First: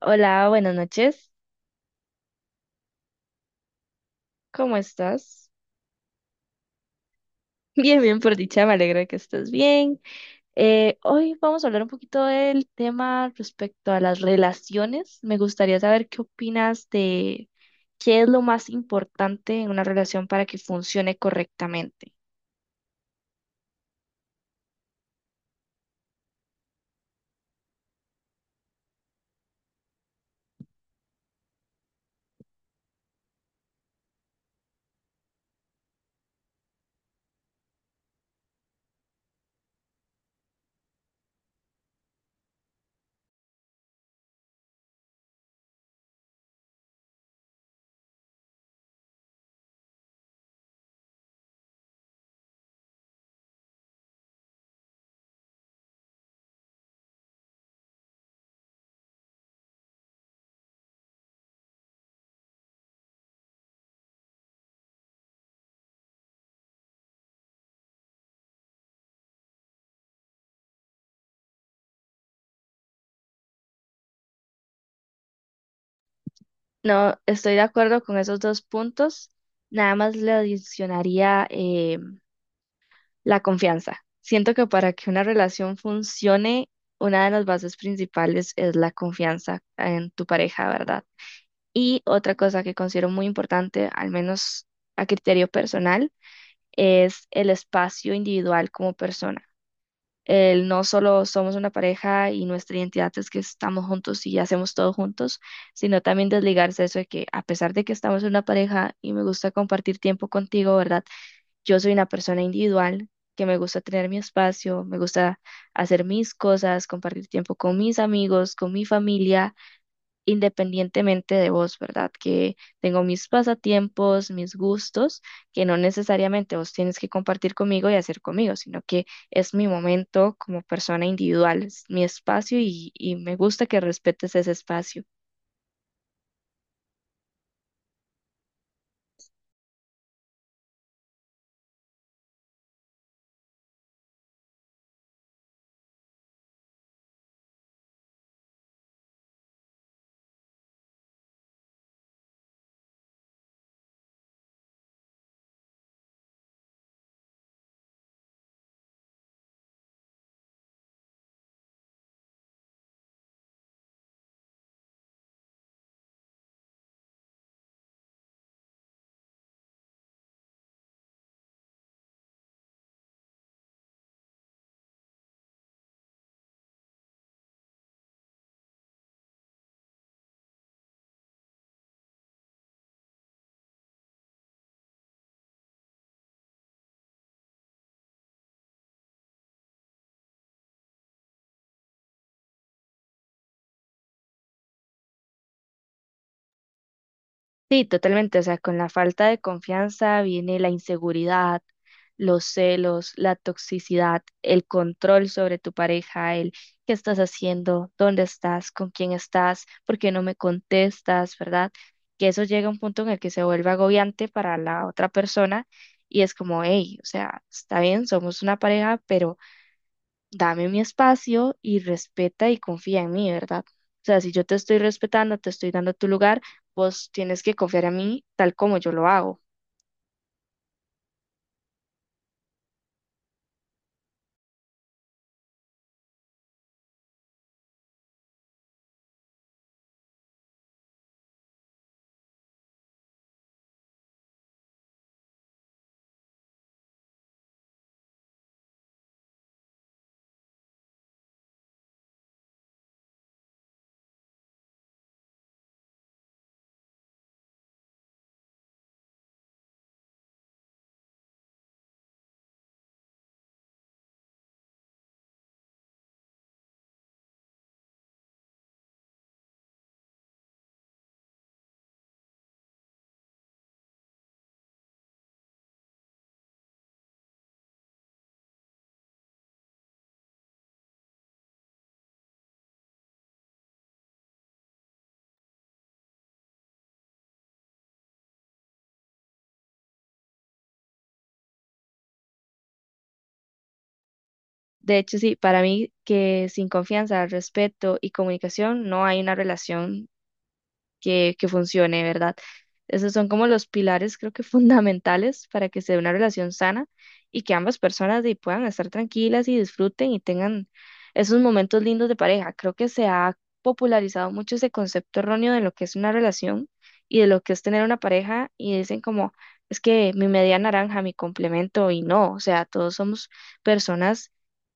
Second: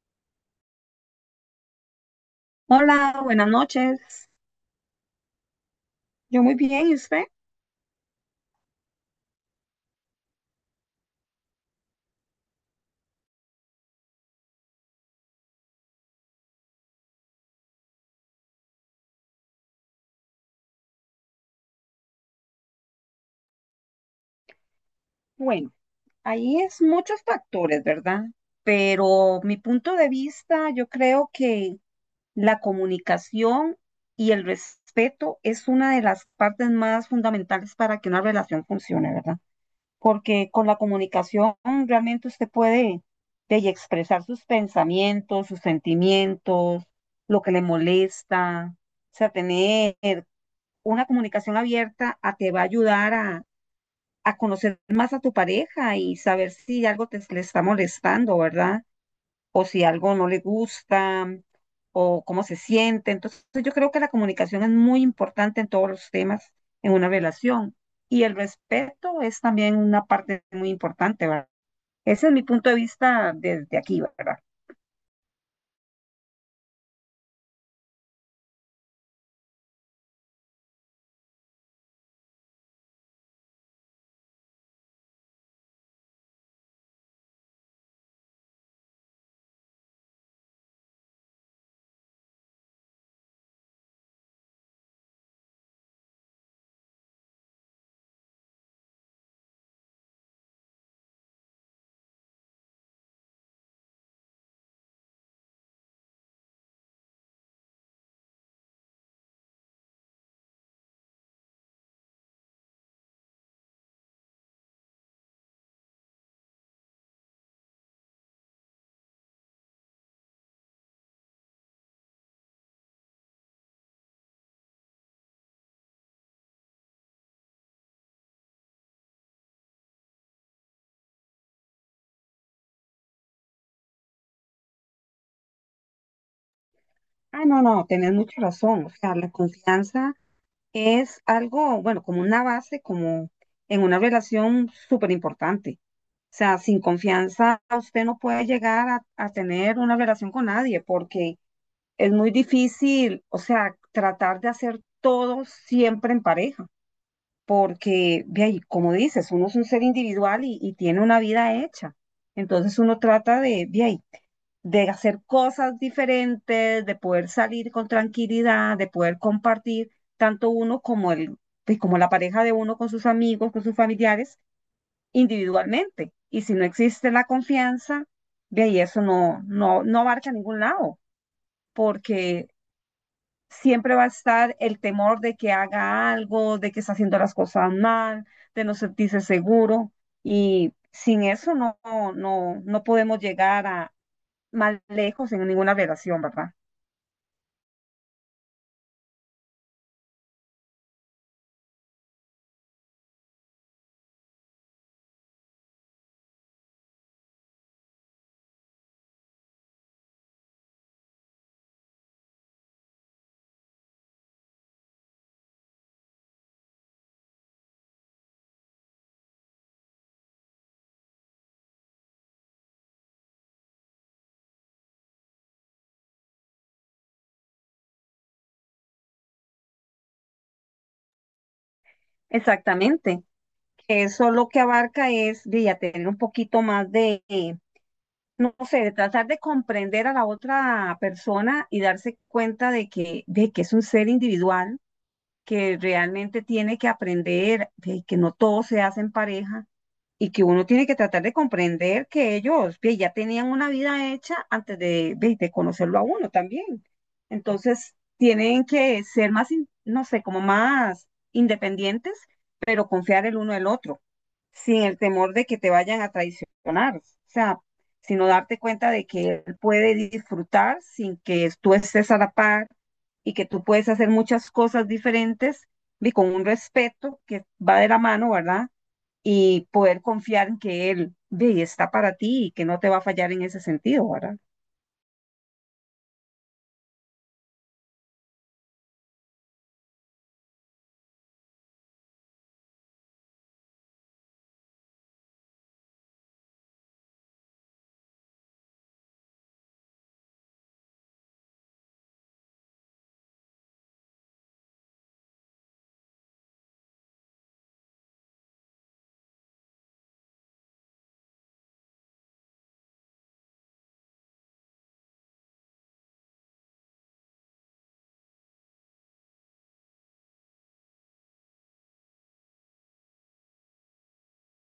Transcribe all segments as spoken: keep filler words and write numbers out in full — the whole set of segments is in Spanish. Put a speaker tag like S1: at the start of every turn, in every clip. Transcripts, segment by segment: S1: Hola, buenas noches.
S2: Hola, buenas noches.
S1: ¿Cómo estás?
S2: Yo muy bien, ¿y usted?
S1: Bien, bien, por dicha, me alegra que estés bien. Eh, hoy vamos a hablar un poquito del tema respecto a las relaciones. Me gustaría saber qué opinas de qué es lo más importante en una relación para que funcione correctamente.
S2: Bueno, ahí es muchos factores, ¿verdad? Pero mi punto de vista, yo creo que la comunicación y el respeto es una de las partes más fundamentales para que una relación funcione, ¿verdad? Porque con la comunicación realmente usted puede de, y expresar sus pensamientos, sus sentimientos, lo que le molesta, o sea, tener una comunicación abierta a, te va a ayudar a, a, conocer más a tu pareja y saber si algo te, le está molestando, ¿verdad? O si algo no le gusta o cómo se siente. Entonces yo creo que la comunicación es muy importante en todos los temas en una relación y el respeto es también una parte muy importante, ¿verdad? Ese es mi punto de vista desde aquí, ¿verdad?
S1: No, estoy de acuerdo con esos dos puntos. Nada más le adicionaría eh, la confianza. Siento que para que una relación funcione, una de las bases principales es la confianza en tu pareja, ¿verdad? Y otra cosa que considero muy importante, al menos a criterio personal, es el espacio individual como persona. El no solo somos una pareja y nuestra identidad es que estamos juntos y hacemos todo juntos, sino también desligarse de eso de que a pesar de que estamos en una pareja y me gusta compartir tiempo contigo, ¿verdad? Yo soy una persona individual que me gusta tener mi espacio, me gusta hacer mis cosas, compartir tiempo con mis amigos, con mi familia, independientemente de vos, ¿verdad? Que tengo mis pasatiempos, mis gustos, que no necesariamente vos tienes que compartir conmigo y hacer conmigo, sino que es mi momento como persona individual, es mi espacio y, y me gusta que respetes ese espacio.
S2: Ah, no, no, tenés mucha razón. O sea, la confianza es algo, bueno, como una base, como en una relación súper importante. O sea, sin confianza usted no puede llegar a, a tener una relación con nadie porque es muy difícil, o sea, tratar de hacer todo siempre en pareja porque, ve ahí, como dices, uno es un ser individual y, y tiene una vida hecha. Entonces uno trata de, ve ahí, de hacer cosas diferentes, de poder salir con tranquilidad, de poder compartir tanto uno como el, pues, como la pareja de uno con sus amigos, con sus familiares, individualmente. Y si no existe la confianza, ve ahí eso no, no, no abarca a ningún lado, porque siempre va a estar el temor de que haga algo, de que está haciendo las cosas mal, de no sentirse seguro. Y sin eso no, no, no podemos llegar a más lejos en ninguna relación, ¿verdad?
S1: Sí, totalmente. O sea, con la falta de confianza viene la inseguridad, los celos, la toxicidad, el control sobre tu pareja, el qué estás haciendo, dónde estás, con quién estás, por qué no me contestas, ¿verdad? Que eso llega a un punto en el que se vuelve agobiante para la otra persona y es como, hey, o sea, está bien, somos una pareja, pero dame mi espacio y respeta y confía en mí, ¿verdad? O sea, si yo te estoy respetando, te estoy dando tu lugar, vos tienes que confiar en mí tal como yo lo hago.
S2: Exactamente. Eso lo que abarca es de ya tener un poquito más de, eh, no sé, de tratar de comprender a la otra persona y darse cuenta de que, de que es un ser individual, que realmente tiene que aprender, de que no todo se hace en pareja y que uno tiene que tratar de comprender que ellos ve, ya tenían una vida hecha antes de, ve, de conocerlo a uno también. Entonces, tienen que ser más, in- no sé, como más independientes, pero confiar el uno el otro, sin el temor de que te vayan a traicionar. O sea, sino darte cuenta de que él puede disfrutar sin que tú estés a la par y que tú puedes hacer muchas cosas diferentes y con un respeto que va de la mano, ¿verdad? Y poder confiar en que él ve, está para ti y que no te va a fallar en ese sentido, ¿verdad?
S1: De hecho, sí, para mí que sin confianza, respeto y comunicación no hay una relación que, que funcione, ¿verdad? Esos son como los pilares, creo que fundamentales para que se dé una relación sana y que ambas personas de ahí puedan estar tranquilas y disfruten y tengan esos momentos lindos de pareja. Creo que se ha popularizado mucho ese concepto erróneo de lo que es una relación y de lo que es tener una pareja y dicen como, es que mi media naranja, mi complemento y no, o sea, todos somos personas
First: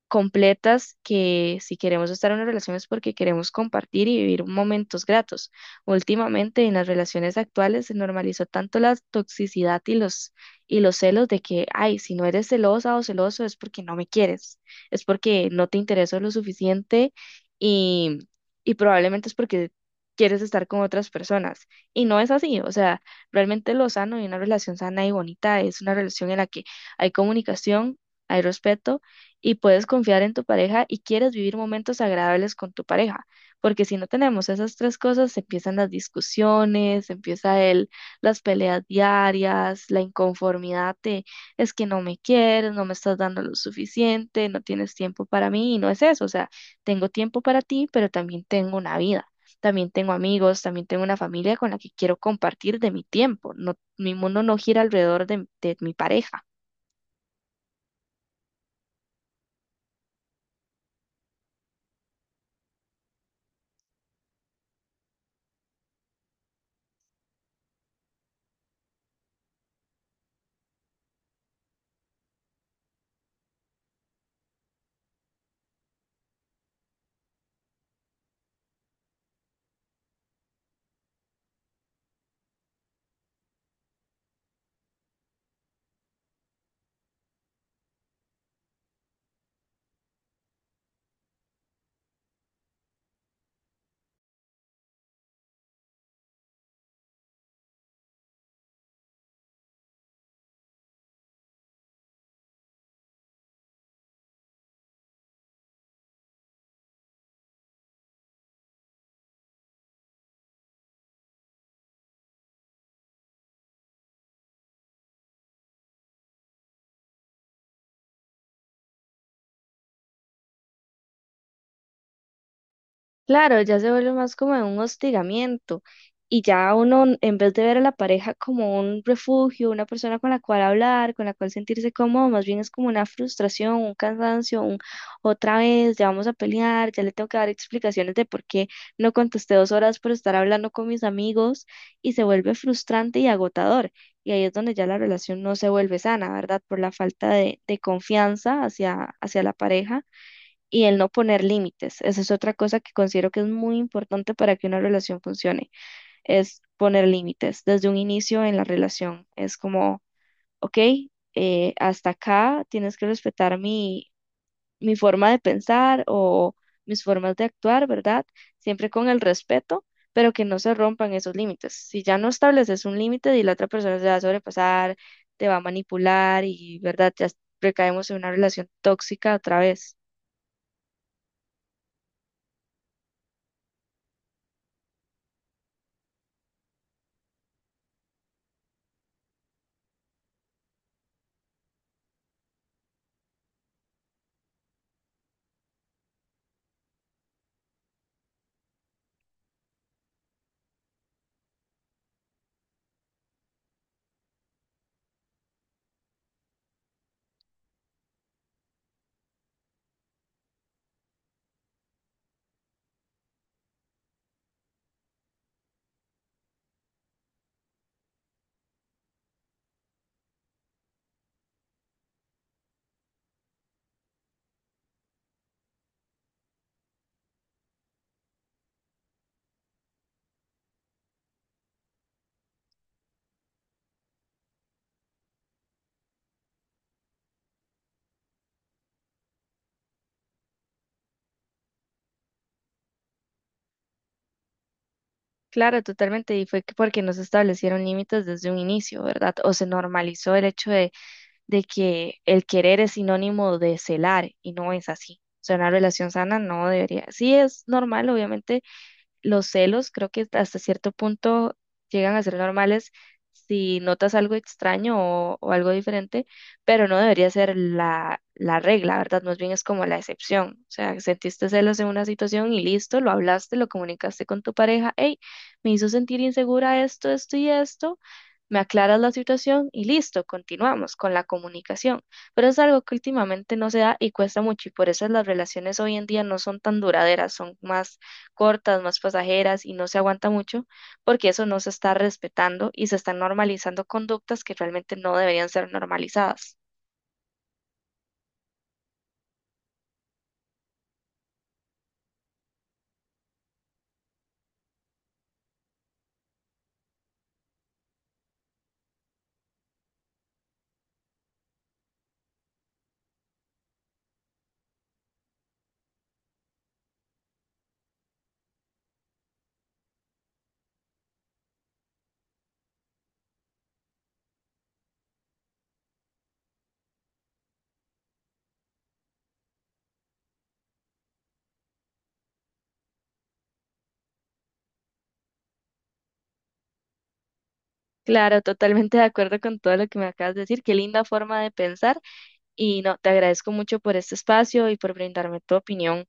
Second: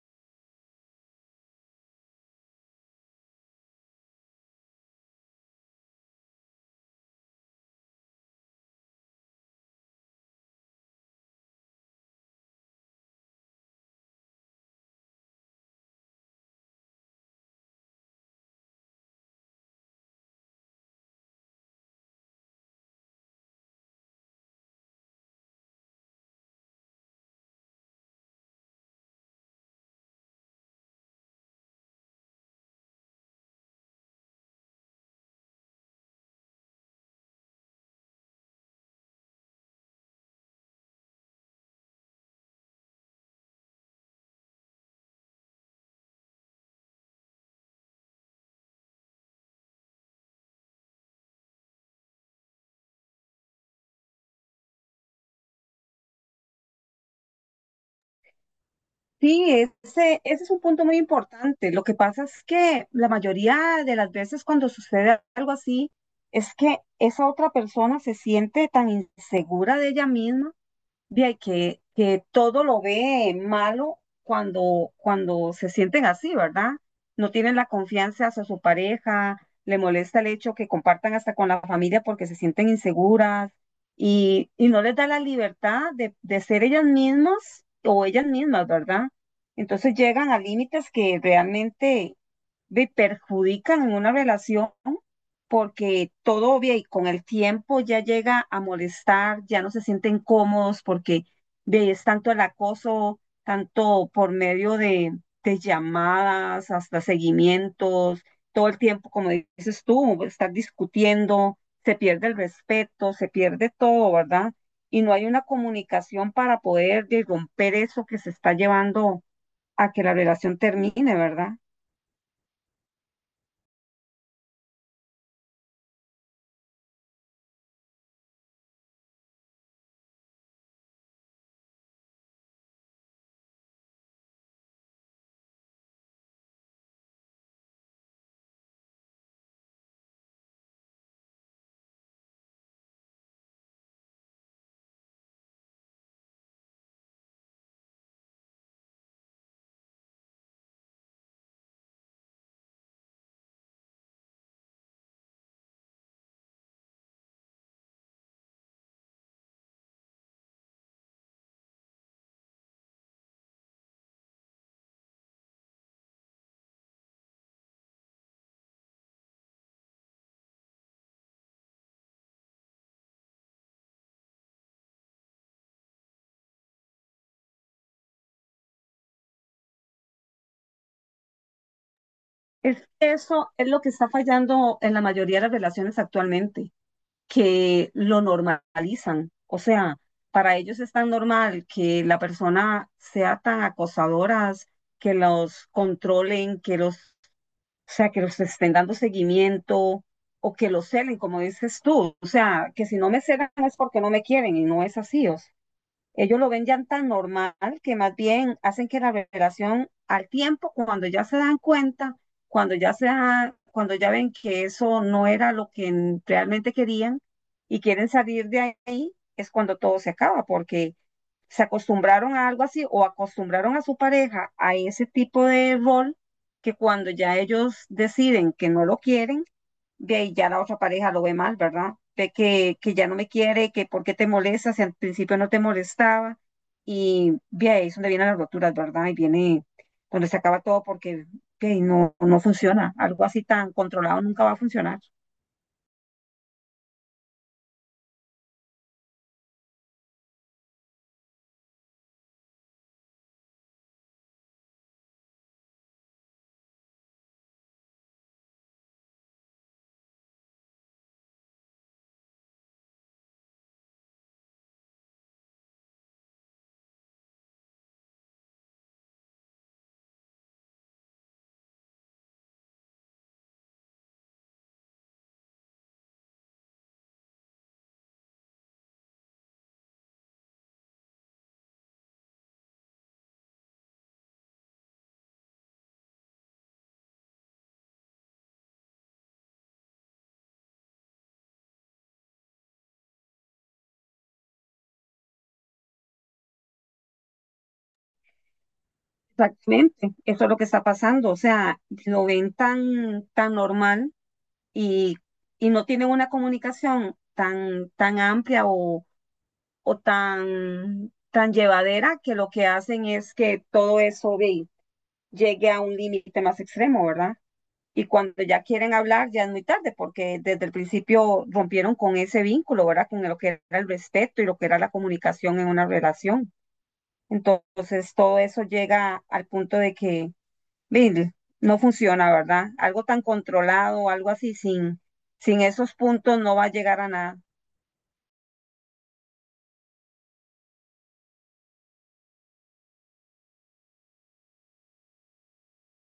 S1: completas que si queremos estar en una relación es porque queremos compartir y vivir momentos gratos. Últimamente en las relaciones actuales se normalizó tanto la toxicidad y los y los celos de que, ay, si no eres celosa o celoso es porque no me quieres, es porque no te intereso lo suficiente y y probablemente es porque quieres estar con otras personas. Y no es así, o sea, realmente lo sano y una relación sana y bonita es una relación en la que hay comunicación, hay respeto y puedes confiar en tu pareja y quieres vivir momentos agradables con tu pareja, porque si no tenemos esas tres cosas, empiezan las discusiones, empieza el, las peleas diarias, la inconformidad de es que no me quieres, no me estás dando lo suficiente, no tienes tiempo para mí, y no es eso, o sea, tengo tiempo para ti, pero también tengo una vida. También tengo amigos, también tengo una familia con la que quiero compartir de mi tiempo. No, mi mundo no gira alrededor de de mi pareja.
S2: Sí, ese, ese es un punto muy importante. Lo que pasa es que la mayoría de las veces cuando sucede algo así, es que esa otra persona se siente tan insegura de ella misma. Bien, que, que todo lo ve malo cuando, cuando se sienten así, ¿verdad? No tienen la confianza hacia su pareja, le molesta el hecho que compartan hasta con la familia porque se sienten inseguras y, y no les da la libertad de, de ser ellas mismas o ellas mismas, ¿verdad? Entonces llegan a límites que realmente ve, perjudican en una relación porque todo obvia y con el tiempo ya llega a molestar, ya no se sienten cómodos porque de, es tanto el acoso, tanto por medio de, de llamadas, hasta seguimientos, todo el tiempo, como dices tú, estar discutiendo, se pierde el respeto, se pierde todo, ¿verdad? Y no hay una comunicación para poder de, romper eso que se está llevando a que la relación termine, ¿verdad?
S1: Claro, ya se vuelve más como un hostigamiento y ya uno, en vez de ver a la pareja como un refugio, una persona con la cual hablar, con la cual sentirse cómodo, más bien es como una frustración, un cansancio, un otra vez, ya vamos a pelear, ya le tengo que dar explicaciones de por qué no contesté dos horas por estar hablando con mis amigos y se vuelve frustrante y agotador. Y ahí es donde ya la relación no se vuelve sana, ¿verdad? Por la falta de, de confianza hacia, hacia la pareja y el no poner límites. Esa es otra cosa que considero que es muy importante para que una relación funcione, es poner límites desde un inicio en la relación. Es como, ok, eh, hasta acá tienes que respetar mi, mi forma de pensar o mis formas de actuar, ¿verdad? Siempre con el respeto, pero que no se rompan esos límites. Si ya no estableces un límite y la otra persona se va a sobrepasar, te va a manipular y, ¿verdad? Ya recaemos en una relación tóxica otra vez.
S2: Es que eso es lo que está fallando en la mayoría de las relaciones actualmente, que lo normalizan. O sea, para ellos es tan normal que la persona sea tan acosadoras, que los controlen, que los, o sea, que los estén dando seguimiento o que los celen, como dices tú. O sea, que si no me celan es porque no me quieren y no es así. O ellos lo ven ya tan normal que más bien hacen que la revelación al tiempo, cuando ya se dan cuenta, cuando ya se da- cuando ya ven que eso no era lo que en- realmente querían y quieren salir de ahí, es cuando todo se acaba, porque se acostumbraron a algo así o acostumbraron a su pareja a ese tipo de rol que cuando ya ellos deciden que no lo quieren, ve ahí ya la otra pareja lo ve mal, ¿verdad? Ve que, que ya no me quiere, que por qué te molesta, si al principio no te molestaba, y ve ahí es donde vienen las roturas, ¿verdad? Y viene donde se acaba todo porque ve ahí no, no funciona, algo así tan controlado nunca va a funcionar.
S1: Claro, totalmente, y fue que porque no se establecieron límites desde un inicio, ¿verdad? O se normalizó el hecho de, de que el querer es sinónimo de celar, y no es así. O sea, una relación sana no debería. Sí es normal, obviamente, los celos creo que hasta cierto punto llegan a ser normales si notas algo extraño o, o algo diferente, pero no debería ser la, la regla, ¿verdad? Más bien es como la excepción. O sea, sentiste celos en una situación y listo, lo hablaste, lo comunicaste con tu pareja, hey, me hizo sentir insegura esto, esto y esto, me aclaras la situación y listo, continuamos con la comunicación. Pero es algo que últimamente no se da y cuesta mucho y por eso las relaciones hoy en día no son tan duraderas, son más cortas, más pasajeras y no se aguanta mucho, porque eso no se está respetando y se están normalizando conductas que realmente no deberían ser normalizadas.
S2: Exactamente, eso es lo que está pasando, o sea, lo ven tan, tan normal y, y no tienen una comunicación tan, tan amplia o, o tan, tan llevadera que lo que hacen es que todo eso ve llegue a un límite más extremo, ¿verdad? Y cuando ya quieren hablar, ya es muy tarde, porque desde el principio rompieron con ese vínculo, ¿verdad? Con lo que era el respeto y lo que era la comunicación en una relación. Entonces, todo eso llega al punto de que mire, no funciona, ¿verdad? Algo tan controlado, algo así, sin, sin esos puntos no va a llegar a nada.
S1: Claro, totalmente de acuerdo con todo lo que me acabas de decir. Qué linda forma de pensar y no, te agradezco mucho por este espacio y por brindarme tu opinión.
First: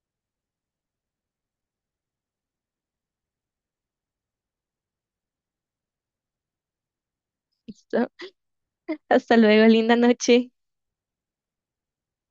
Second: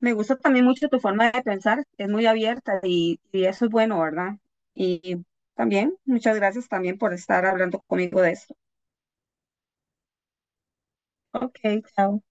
S2: Me gusta también mucho tu forma de pensar, es muy abierta y, y eso es bueno, ¿verdad? Y también, muchas gracias también por estar hablando conmigo de eso.
S1: Hasta luego, linda noche.
S2: Ok, chao.